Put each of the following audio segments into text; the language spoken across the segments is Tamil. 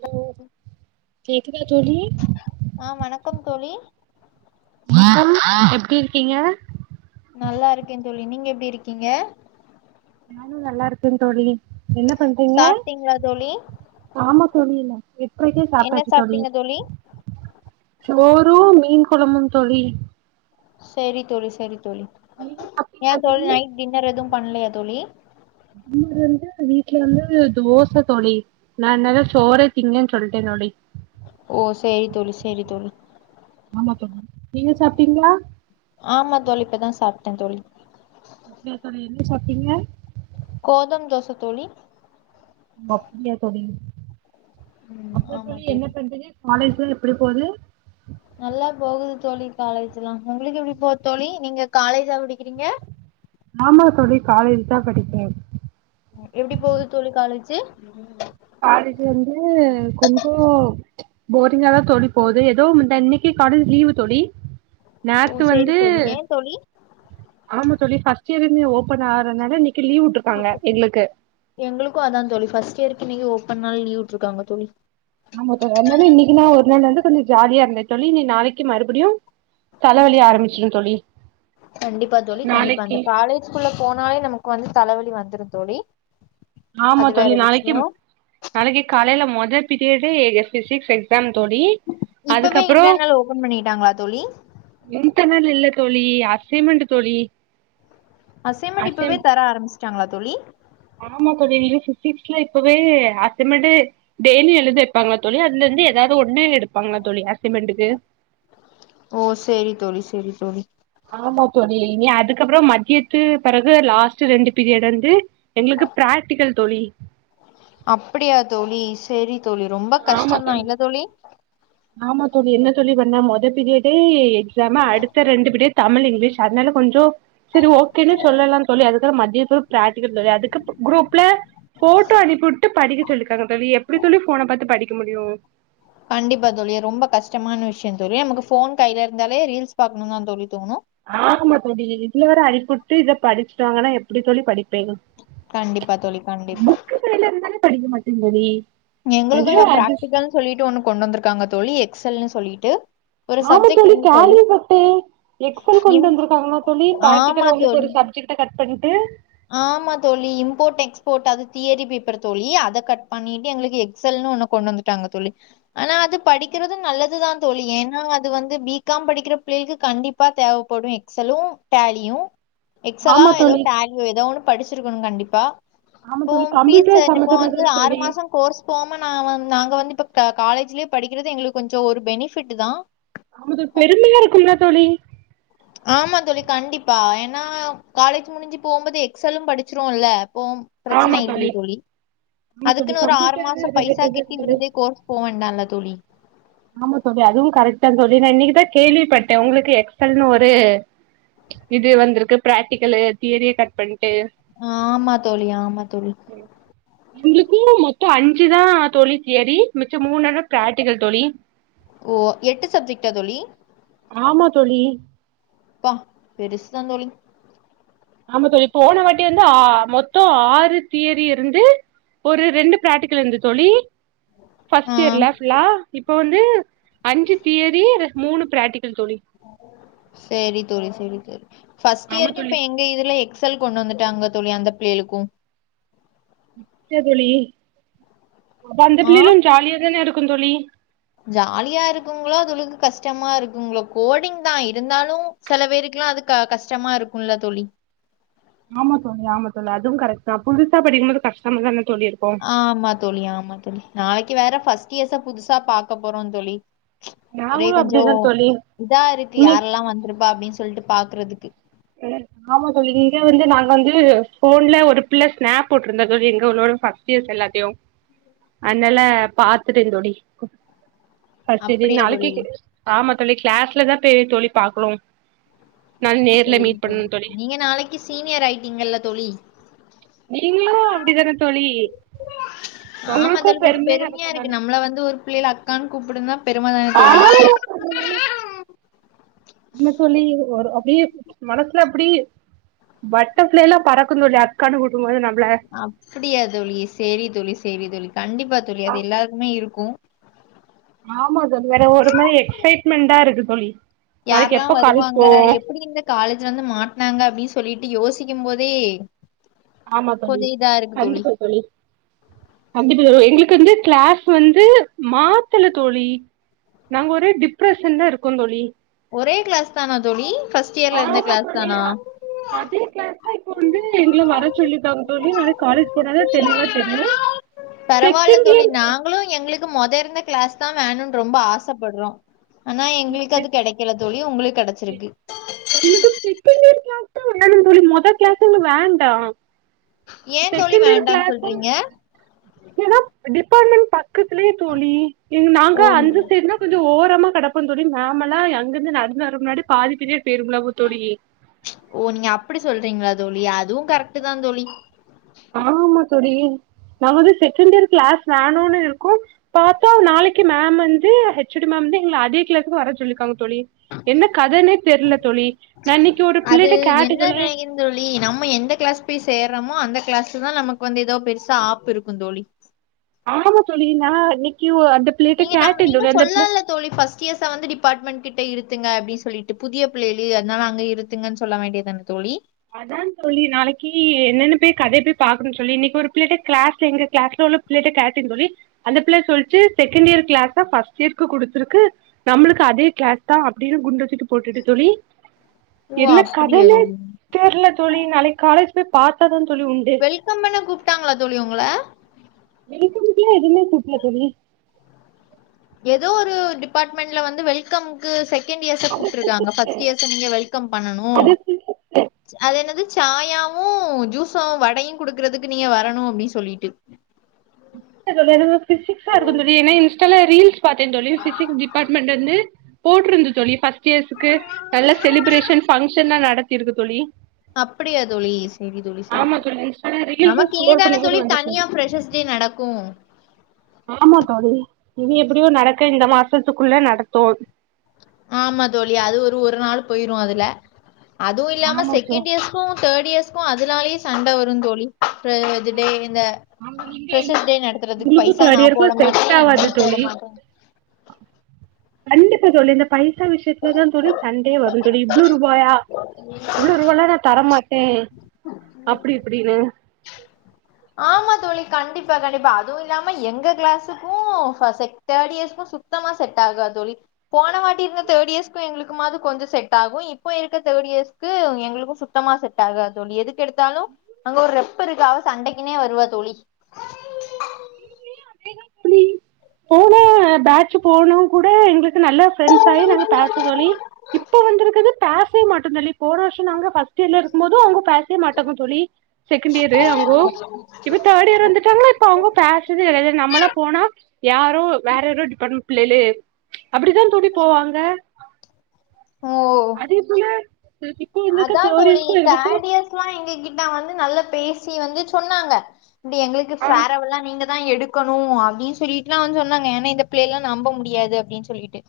ஹலோ கேக்குதா தோழி ஆ வணக்கம் தோழி அப்றம் எப்டி இருக்கீங்க நல்லா இருக்கே தோழி நீங்க எப்டி இருக்கீங்க நானு நல்லா இருக்கே தோழி என்ன பண்றீங்க சாப்ட்டீங்களா தோழி ஆமா தோழி இல்ல எட்றேக்கே என்ன சாப்டாச்சு தோழி சாப்ட்டீங்க சோரு மீன் குழமும் தோழி செரி தோழி செரி தோழி நீங்க ஏ சாப்ட்டீங்களா தோழி நைட் டின்னர் எதுவும் பண்ணலையா தோழி நம்ம வந்து வீட்ல வந்து தோச தோழி நா என்னது சோரே திங்க சொல்டே தோழி ஓ செரி தோழி செரி தோழி ஆமா தோழி நீங்க சாப்ட்டீங்களா ஆமா தோழி இப்பதா சாப்டே தோழி அப்டியா ‌தோழி என்ன சாப்டிங்க கோதும் தோச தோழி அப்டியா தோழி ம் அப்டி ஆமா தோழி என்ன பண்றீங்க காலேஜ்ல எப்டி போது நல்லா போகுது தோழி காலேஜ்ல்லா உங்களுக்கு எப்டி போது தோழி நீங்க காலேஜா படிக்கிறீங்க ஆமா தோழி காலேஜ் தா படிக்கே எப்டி போது தோழி காலேஜு காலேஜ் வந்து கொஞ்சோ போரிங்காதா தோழி போது ஏதோ இந்த இன்னைக்கு காலேஜ் லீவு தோழி ஓ நாத்து சேரி வந்து தோழி ஏன் தோழி ஆமா தோழி ஃபஸ்ட் இயர் இன்யு ஓப்பன் ஆறனால இன்னைக் லீவ் உட்ருக்காங்க எங்களுக்கு எங்ளுக்கு அதா தோழி ஃபஸ்ட் இயர்க் இன்னிக்கு ஓப்பன்னால் லீவ் உட்ருக்காங்க தோழி ஆமா தோழி அத்னால இன்னிக்குன்னா ஒரு நாள் வந்து கொஞ்சோ ஜாலியா இருந்தே சொல்ல இனி நாளைக்கு மறுபடியு தலவலி ஆரம்பிச்சிரு தோழி கண்டிப்பா தோழி கண்டிப்பா நாளைக்கு அந்த காலேஜ்குள்ள போனாலே நமக் வந்து தலவலி வந்துரு தோழி ஆமா அது வேற தோழி விஷ்யோ நாளைக்கும் நாளைக்கு காலைல மொத பீரியடே எ ஃபிசிக்ஸ் எக்ஸாம் தோழி இப்பவே அதுக்கப்புறோ இன்டர்னல் ஓப்பன் பண்ணிட்டாங்ளா தோழி இன்டர்னல் இல்ல தோழி அசைமெண்ட்டு தோழி அசைமெண்டு அசைன் இப்பவே தர ஆரம்பிச்ட்டாங்ளா தோழி ஆமா தோழி ஐயோ ஃபிசிக்ஸ்லா இப்பவே அசைமெண்டே டெய்லி எழுத வெப்பாங்களா தோழி அதுலருந்து எதாவது ஒன்னு எடுப்பாங்களா தோழி அசைமெண்டுக்கு ஓ சேரி தோழி சேரி தோழி ஆமா தோழி இனி அதுக்கப்பறோ மதியத்து பெறகு லாஸ்ட்டு ரெண்டு பீரியட் வந்து எங்களுக்கு ப்ராக்ட்டிக்கல் தோழி அப்பிடியா தோழி சேரி தோழி ரொம்ப கஷ்டந்தா இல்ல தோழி ஆமா தோழி என்ன தோழி பண்ண மொத பீரியடே எக்ஸாமு அடுத்த ரெண்டு பீரியட் தமிழ், இங்லீஷ் அதுனால கொஞ்சோ செரி ஓகேன்னு சொல்லலா தோழி அதுக்கப்றோ மதியோ ப் ப்ராக்ட்டிக்கல் தோழி அதுக்கப்ப குரூப்ல ஃபோட்டோ அனிப்வுட்டு படிக்க சொல்லிர்க்காங்க எப்டி தோழி போன பாத்து படிக்க முடியு கண்டிப்பா தோழி ரொம்ப கஷ்டமான விஷ்யோ தோழி நமக்கு ஃபோன் கைல இருந்தாலே ரீல்ஸ் பாக்கணுன் தா தோழி தோணு ஆமா தோழி இதுல வேற அனிப்புட்டு இத படிச்சிட்டு வாங்கன்னா எப்டி தோழி படிப்பே கண்டிப்பா தோழி கண்டிப்பா புக்ல எல்லா இருந்தாலே படிக்க மாட்டே தோழி எங்களுக்கு அதுவே எல்லா அது ப்ராக்ட்டிக்கல்னு சொல்லிட்டு ஒன்னு கொண்டு வந்திருக்காங்க தோழி எக்ஸ் எல் னு சொல்லிட்டு ஒரு ஆமா சப்ஜெக்ட் தோழி இருந்து கேள்விப்பட்டே எக்ஸ் எல் கொண்டு இம் வந்திருக்காங்களா தோழி ஆமா ப்ராக்ட்டிக்கல் உங்களுக்கு தோழி ஒரு சப்ஜெக்ட் ட கட் பண்ணிட்டு ஆமா தோழி இம்போட் எக்ஸ்போட் அது தியரி பேப்பர் தோழி அத கட் பண்ணிட்டு எங்களுக்கு எக்ஸ் எல் னு ஒன்ன கொண்டு வந்து ட்டாங்க தோழி ஆனா அது படிக்கறது நல்லது தா தோழி ஏனா அது வந்து பி காம் படிக்கிற பிள்ளையள்க்கு கண்டிப் பா தேவப்படு எக்ஸ் எலு, டேலியு எக்ஸ் எலா ஆமா எதோ தோழி டேலியோ எதோ ஒன்னு படிச்சிருக்கணு கண்டிப்பா ஆமா தோழி போம் ஃபீஸ் கம்ப்யூட்டர் என்ன இப்போ வந்து சம்பந்தமாதான ஆறு தோழி மாசோ கோர்ஸ் போம நா வந் நாங்க வந்து இப்ப க காலேஜ்லயே படிக்கிறது எங்களுக் கொஞ்சோ ஒரு பெனிஃபிட்டு தா ஆமா இது ஒரு பெருமையா இருக்குல்ல தோழி ஆமா தோழி கண்டிப்பா ஏனா காலேஜ் முடிஞ்சு போம்போது எக்ஸ் எலு படிச்சிருவோல்ல போம் பிரச்சன இல்லயே தோழி ஆமா தோழி அதுக்குனு ஒரு ஆறு கம்ப்யூட்டர் மாசோ பைசா ரிலேட்டடா கெட்டி இருக்குது விட்றது கோர்ஸ் போ வேண்டால்ல தோழி ஆமா தோழி அதுவு கரெக்ட் தா தோழி நா இன்னிக்கு தா கேள்விப்பட்டே உங்களுக்கு எக்ஸ் எல் னு ஒரு இது வந்துருக்கு ப்ராக்ட்டிக்கலு தியரிய கட் பண்ட்டு அ ஆமா தோழி ஆமா தோழி எங்களுக்குல்லா மொத்தோ அஞ்சு தா தோழி தியரி மிச்சோ மூணன்னோ ப்ராக்டிக்கல் தோழி ஓ எட்டு சப்ஜெக்ட்டா தோழி ஆமா தோழி பா பெருஸ்தா தோழி ஆமா தோழி போன வாட்டி வந்து ஆ மொத்தோ ஆறு தியரி இருந்து ஒரு ரெண்டு ப்ராக்ட்டிக்கல் இருந்துது தோழி ஆ ஃபஸ்ட் இயர்ல ஃபுல்லா இப்ப வந்து அஞ்சு தியரி ரெ மூணு ப்ராக்ட்டிக்கல் தோழி சேரி தோழி சேரி தோழி ஃபஸ்ட் ஆமா இயர்க்கு தோழி இப்ப எங் க இதுல எக்ஸ் எல் கொண்டு வந்துட்டாங்க தோழி அந்த பிள்ளையளுக்கு சேரி தோழி அந்த ஆ பிள்ளையலு ஜாலியா தான இருக்கு தோழி ஜாலியா இருக்குங்ளோ அதுகுளுக்கு கஷ்டமா இருக்குங்ளோ கோடிங் தா இருந்தாலு சில பேருக்குலா அது க கஷ்டமா இருக்கும்ல தோழி ஆமா தோழி ஆமா தோழி அதுவு கரெக்ட்தா புதுசா படிக்கும் போது கஷ்டமா தான தோழி இருக்கும் ஆமா தோழி ஆமா தோழி நாளைக்கி வேற ஃபஸ்ட் இயர்ஸ புதுசா பாக்க போறோ தோழி ஒரே நாங்களு கொஞ்சோ அப்டிதா தோழி இதா இருக்கு இன்னைக்கு யாரெல்லா வந்துருப்பா அப்டின்னு சொல்ட்டு பாக்குறதுக்கு ம் ஆமா தோழி இங்க வந்து நாங்க வந்து ஸ்கூல்ல ஒரு பிள்ள ஸ்னாப் போட்டுருந்தா தோழி எங்க உள்ள பக் ஃபர்ஸ்ட் இயர்ஸ் எல்லாத்தையு அதனால பாத்துட்ட தோழி அ செரி அப்படியா நாளைக்கி தோழி ஆமா தோழி கிளாஸ்லதா போய் தோழி பாக்ணு நா நே சேரிங் தோழி நீங்க நாளைக்கி சீனியர் ஆயிட்டீங்கல தோழி நீங்களு அப்டிதான தோழி ஆமா உங்களுக்கு தோழி கொஞ்சோ பெருமையா இருக்கு இருக்கதானே நம்மள வந்து ஒரு பிள்ளைல அக்கானு கூப்பிடுதுனா பெரும தான தோழி ஆமா தோழி ஒரு அப்டியே மனசுல அப்டி பட்டர்ஃப்ளை லா பறக்கு தோழி அக்கானு கூப்புடும்போது நம்பள அப்டியா தோழி சேரி தோழி சேரி தோழி கண்டிப்பா தோழி அது எல்லாருக்குமே இருக்கும் ஆமா தோழி வேற ஒரு மாரி எக்ஸைட்மெண்டா இருக்கு தோழி நாளைக்கு யாருல்லா எப்ப காலேஜ் வருவாங்க போவோ எப்டி இந்த காலேஜ்ல வந்து மாட்னாங்க அப்டினு சொல்லிட்டு யோசிக்கும் போதே ஆமா தோழி கொஞ்சோ இதா இருக்கு கண்டிப்பா தோழி கண்டிப்பா தோழி எங்களுக்கு வந்து கிளாஸ் வந்து மாத்துல தோழி நாங்க ஒரே டிப்ரஷன்ல இருக்கோ தோழி ஒரே கிளாஸ் தானா தோழி ஃபஸ்ட் இயர்ல இருந்த ஆமா கிளாஸ் தோழி தானா அதே கிளாஸ் தா இப்ப வந்து எங்கள வர சொல்லிருக்காங்க தோழி நாளைக்கு காலேஜ் போனா தா தெளிவா தெரியு பரவால செகண்ட் தோழி நாங்களு எங்குளுக்கு மொத இருந்த கிளாஸ் தா வேணுனு ரொம்ப ஆசப்படுறோ ஆனா எங்களுக்கு இயர் அது கிடைக்கல தோழி உங்களுக்கு அது கிடச்சிருக்கு எங்களுக்கு ஸ்விப்பிங்கு கிளாஸ் தா வேணு தோழி மொத கிளாஸ்லா வேண்டா ஏ தோழி செகண்ட் இயர் வேண்டான்னு கிளாஸும் சொல்றீங்க ஏனா டிபார்ட்மெண்ட் பக்கத்துலயே தோழி நாங்க ஓ அந்த சைடுனா கொஞ்சோ ஓரமா கிடப்போ தோழி மேம் எல்லா அங்க இருந்து நடந்து வரு முன்னாடி பாதி பீரியட் போயிருங்கள தோழி ஓ நீங்க அப்டி சொல்றீங்களா தோழி அதுவு கரெக்ட் தா தோழி ஆமா தோழி நாங்க வந்து செகண்ட் இயர் கிளாஸ் வேணூனு இருக்கோ பாத்தா நாளைக்கு மேம் வந்து ஹெச்ஒடி மேம் வந்து எங்கள அதே கிளாசுக்கு வர சொல்லிருக்காங்க தோழி என்ன கதனே தெர்ல தோழி நா இன்னிக்கு ஒரு பிள்ளைட்ட கேட்ட சொல்லே ந்தோழி நம்ம எந்த கிளாஸ் போய் சேர்றோமோ அந்த கிளாஸ்ல தா நமக்கு வந்து ஏதோ பெருசா ஆப்பு இருக்கு தோழி ஆமா தோழி நா இன்னிக்கு ஒ அந்த பிள்ளைட்ட நீங்க நம்ம கேட்ட நீங்க தோழி அந்த பிள்ள சொல்லலால்ல தோழி ஃபர்ஸ்ட் இயர்ஸ வந்து டிபார்ட்மெண்ட் கிட்ட இருத்துங்க அப்டினு சொல்லிட்டு புதிய புள்ளைகளுக்கு அதுனால அங்க இரு துங்கனு சொல்ல வேண்டியது தான தோழி அதா தோழி நாளைக்கி என்னனு போயி கதைய போய் பாக்குணு தோழி இன்னிக்கி ஒரு பிள்ளைட்ட கிளாஸ்ல எங்க கிளாஸ்ல உள்ள பிள்ளைட்ட கேட்ட தோழி அந்த பிள்ளை சொல்ச்சு செகண்ட் இயர் கிளாஸ ஃபர்ஸ்ட் இயர்கு குடுத்துருக்கு நம்புளுக்கு அதே கிளாஸ் தா அப்டினு குண்ட‌ தூக்கி போட்டுட்டு தோழி ஓ என்ன அப்டியா கதனே தோழி தெர்ல தோழி நாளைக்கு காலேஜ் போய் பாத்தா தா தோழி உண்டு வெல்கம் பண்ண கூப்ட்டாங்களா தோழி உங்கள வெல்கம்குலா எதுமே கூப்புடுல தோழி ஏதோ ஒரு டிபார்ட்மெண்ட்ல வந்து வெல் கமுக்கு செகண்ட் இயர்ஸ கூப்டுருக்காங்க ஃபர்ஸ்ட் இயர்ஸ நீங்க வெல்கம் பன்னனு அது அது என்னது சாயாவு ஜூஸு வடயு குடுக்கறதுக்கு நீங்க வரணு அப்டின்னு சொல்லிட்டு [unintelligible] பிசிக்ஸா இருக்கு தோழி ஏனா இன்ஸ்டால ரீல்ஸ் பாத்தேந்தோழி ஃபிஷிக்ஸ் டிபார்ட்மெண்ட்டருந்து போட்டுருந்து தோழி ஃபஸ் ட் இயர்ஸ்க்கு நல்ல செலிப்ரேஷன் பங்க்ஷன்லா நடத்திருக்கு தோழி அப்டியா தோழி செரி தோழி செரி ஆமா தோழி இன்ஸ்டால ரீல்ஸ் நமக்கு ஸ்க்ரோல் இனிதான பண்ணும்போது தோழி வந்துச்சு தனியா ஃப்ரெஷ்ஸஷ் டே நடக்கு ஆமா தோழி இனி எப்டியு நடக்க இந்த மாசத்துக்குள்ள நடத்தோ ஆமாத்தோழி அது ஒரு ஒரு நாள் போயிரு அதுல அதுவு இல்லாம ஆமா தோ செகண்ட் இயர்ஷ் க்கு தேட் இயர்ஸ்க்கு அதுனாலயே சண்ட வருந்தோழி இது ப்ரேஜ் டே இந்த ஃப்ரெஷஸ் டே நடத்துறதுக் உங்களுக்கு பைசா தேர்ட் நா இயருக்கு போட மாட்டே செட் நீ ஆவாது போட தோழி மாட்ட கண்டிப்பா தோழி இந்த பைசா விஷ்யத்லதா தோழி சண்டயே வருந்தோழி இவ்ளோ ரூபாயா இவ்ளோ ரூவலா நா தரமாட்டே அப்டி இப்டினு ஆமாத்தோழி கண்டிப்பா கண்டிப்பா அதுவு இல்லாம எங்க கிளாஸுக்கு ஃபஸ் செக் தேட் இயர்ஸ்க்கு சுத் த்தமா செட்டாகாத்தோழி போன வாட்டி இருந்த தேட் இயர்ஸ்க்கு எங்ளுக்கு மாது கொஞ்ச செட் ஆகு இப்ப இருக்க தேட் இயர்ஸ் க்கு எங்களுக்கு சுத்தமா செட் ஆகாத்தோழி எதுக்கெடுத்தாலு அங்க ஒரு ரெப் இருக்கா அவ சண்டைக் குனே வருவா தோழி போன பேஜ்ஜு போனவ்ங் கூட எங்களுக் கு நல்ல ஃபிரெண்ஸ் ஆகி நாங்க பேஜ்ஜு தோழி இப்ப வந்திருக்குது பேசவே மாட்டந்தோழி போனா வரஷோ நாங்க ஃபஸ்ட் இயர்ல இருக்கு போது அவுங்க பேஸ்வே மாட்டாங்க தோழி செகண்ட் இயரு அவுங்கோ இப்ப தேட் இயர் வந்துட்டாங்ளா இப்ப அவுங்கோ பேசறதே கெடயாது நம்மல்லா போனா யாரோ வேறொரு டிபாண்ட்மென்ட் புள்ளைலு அப்டிதா தோழி போவாங்க ஓ அதே போல இப்போ இருக்க தேர்ட் அதாந்தோழி இயர்க்கு இப்ப எங்களுக்கு தேட் அவங்க இயர்ஸ் லா எங்க கிட்ட வந்து நல்லா பேசி வந்து சொன்னாங்க அப்டி எங்களுக்கு ஃபேரவல்லா நீங்க தா எடுக்கணு அப்டின் சொல்லிட்டுல்லா வந்து சொன்னாங்க ஏனா இந்த பிள்ளைல்லா நம்ப முடியாது அப்டின் சொல்லீட்டு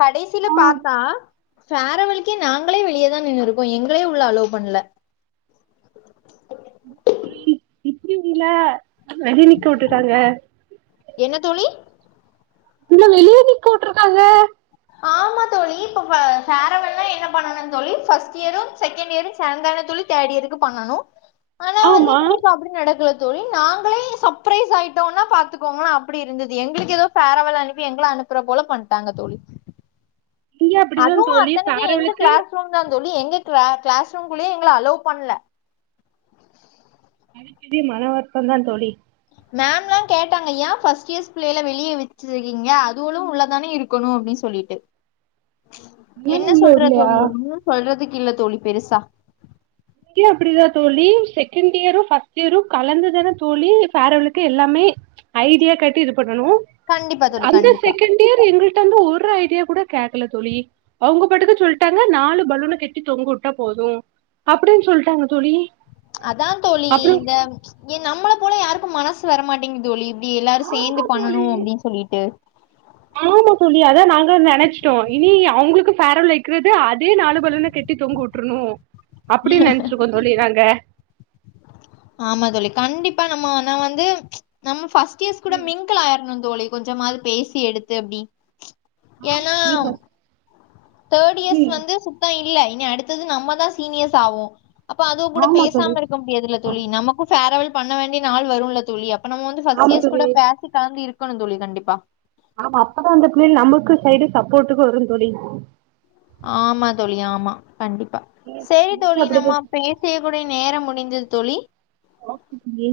கடைசியில பாத்தா ஃபேரவலுக்கே நாங்களே வெளியதா நின்னுரு க்கோ எங்கலயே உள்ள அலோவ் பண்ல [inaudible] தோழி இப்டி உங்ள வெளிய நிக்க உட்டுட்டாங்க என்ன தோழி உங்கள வெளிய நிக்க உட்ருக்காங்க ஆமா தோழி இப்ப பே ஃபேரவல்லா என்ன பண்ணனு தோழி ஃபர்ஸ்ட் இயரு செகண்ட் இயரு சேந்தானா தோழி தேடியருக்கு பண்ணணு ஆனா ஆமா இப்ப அப்டி நடக்கல தோழி நாங்களே சப்ரைஸ் ஆயிட்டோனா பாத்துக்கோங்களா அப்டி இருந்தது எங்களுக்கு ஏதோ ஃபேரவல் அனுப்பி எங்கள அனுப்புற போல பண்ட்டாங்க தோழி இங்க அப்டிதா அதுவு தோழி அத்தனைக்கி எங்க ஃபேர்வெலுக்கு க்ளாஸ் ரூம் தா தோழி எங்க க்ளா க்ளாஸ் ரூம்குள்ளயே எங்கள அலோவ் பண்ல அதுக் [inaudible] மனவருத்தந்தா தோழி மேம்லா கேட்டாங்க ஏ ஃபஸ்ட் இயர்ஸ் புள்ளைல வெளிய வெச்சிருக்கீங்க அதுவுலு உள்ளதானே இருக் கணு அப்டின் சொல்லீட்டு அதனால என்ன உள்ள சொல்றத் விட்லையா தோழி ஒன்னு சொல்றதுக்கில்ல தோழி பெருசா இங்கயு அப்டிதா தோழி செகண்ட் இயரு ஃபஸ்ட் இயரு கலந்துதானா தோழி ஃபேரவளுக்கு எல்லாமே ஐடியா கேட்டு இது பண்ணணு கண்டிப்பா தோழி அந்த கண்டிப்பா செகண்ட் இயர் எங்கள்ட்ட வந்து ஒரு ஐடியா கூட கேக்கல தோழி அவுங்க பாட்டுக்கு சொல்ட்டாங்க நாலு பலூன கெட்டி தொங்குட்டா போது அப்டின் சொல்ட்டாங்க தோழி அதாந்தோழி அப்றோ இந்த எ நம்மள போல யாருக்கு மனசு வரமாட்டிங் தோழி இப்டி எல்லாரு ஆமா சேந்து பண்ணனு தோழி அப்டின் சொல்லீட்டு ஆமா தோழி அதா நாங்க நெனச்சிட்டோ இனி அவுங்களுக்கு ஃபேரவல் வெக்கிறது அதே நாலு பலூன கட்டி தொங்க உட் றனு அப்டின் நெனச்சிட்ருக்கோ தோழி நாங்க ஆமா தோழி கண்டிப்பா நம்மனா வந்து நம்ம ஃபஸ்ட் இயர்ஸ் கூட மிங்கிள் ஆயிர்ணு தோழி கொஞ்சமாது பேசி எடுத்து அப்டி ஆம் ஏனா தேர்ட் இயர்ஸ் ம் வந்து சுத்த இல்ல இனி அடுத்தது வந்து நம்ம தா சீனியர்ஸ் ஆவோ அப்ப அதுவு கூட ஆமா தோழி பேசாம இருக்க முடியாதுல்ல தோழி நமக்கு ஃபேர்வல் பண்ண வேண்டிய நாள் வருல தோழி அப் ப நம்ம வந்து ஃபஸ்ட் ஆமா இயர்ஸ் தோழி கூட பேசிகாங்கி இருக்கணு தோழி கண்டிப்பா ஆமா அப்பதா அந்த புள்யல் நமக்கு சைடு சப்போட்டுக்கு வரு தோழி ஆமா தோழி ஆமா கண்டிப்பா ம், செரி தோழி நம்ம அப்படிதான் பே சிய கூடிய நேரம் முடிந்தது தோழி ம் மீ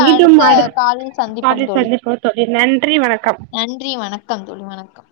மீண்டும் அடுத்த அடு காலில் சந்திப்போம் காலில் தோழி சந்திப்போ தோழி நன்றி வணக்கம் கந்தோழி வணக்கம்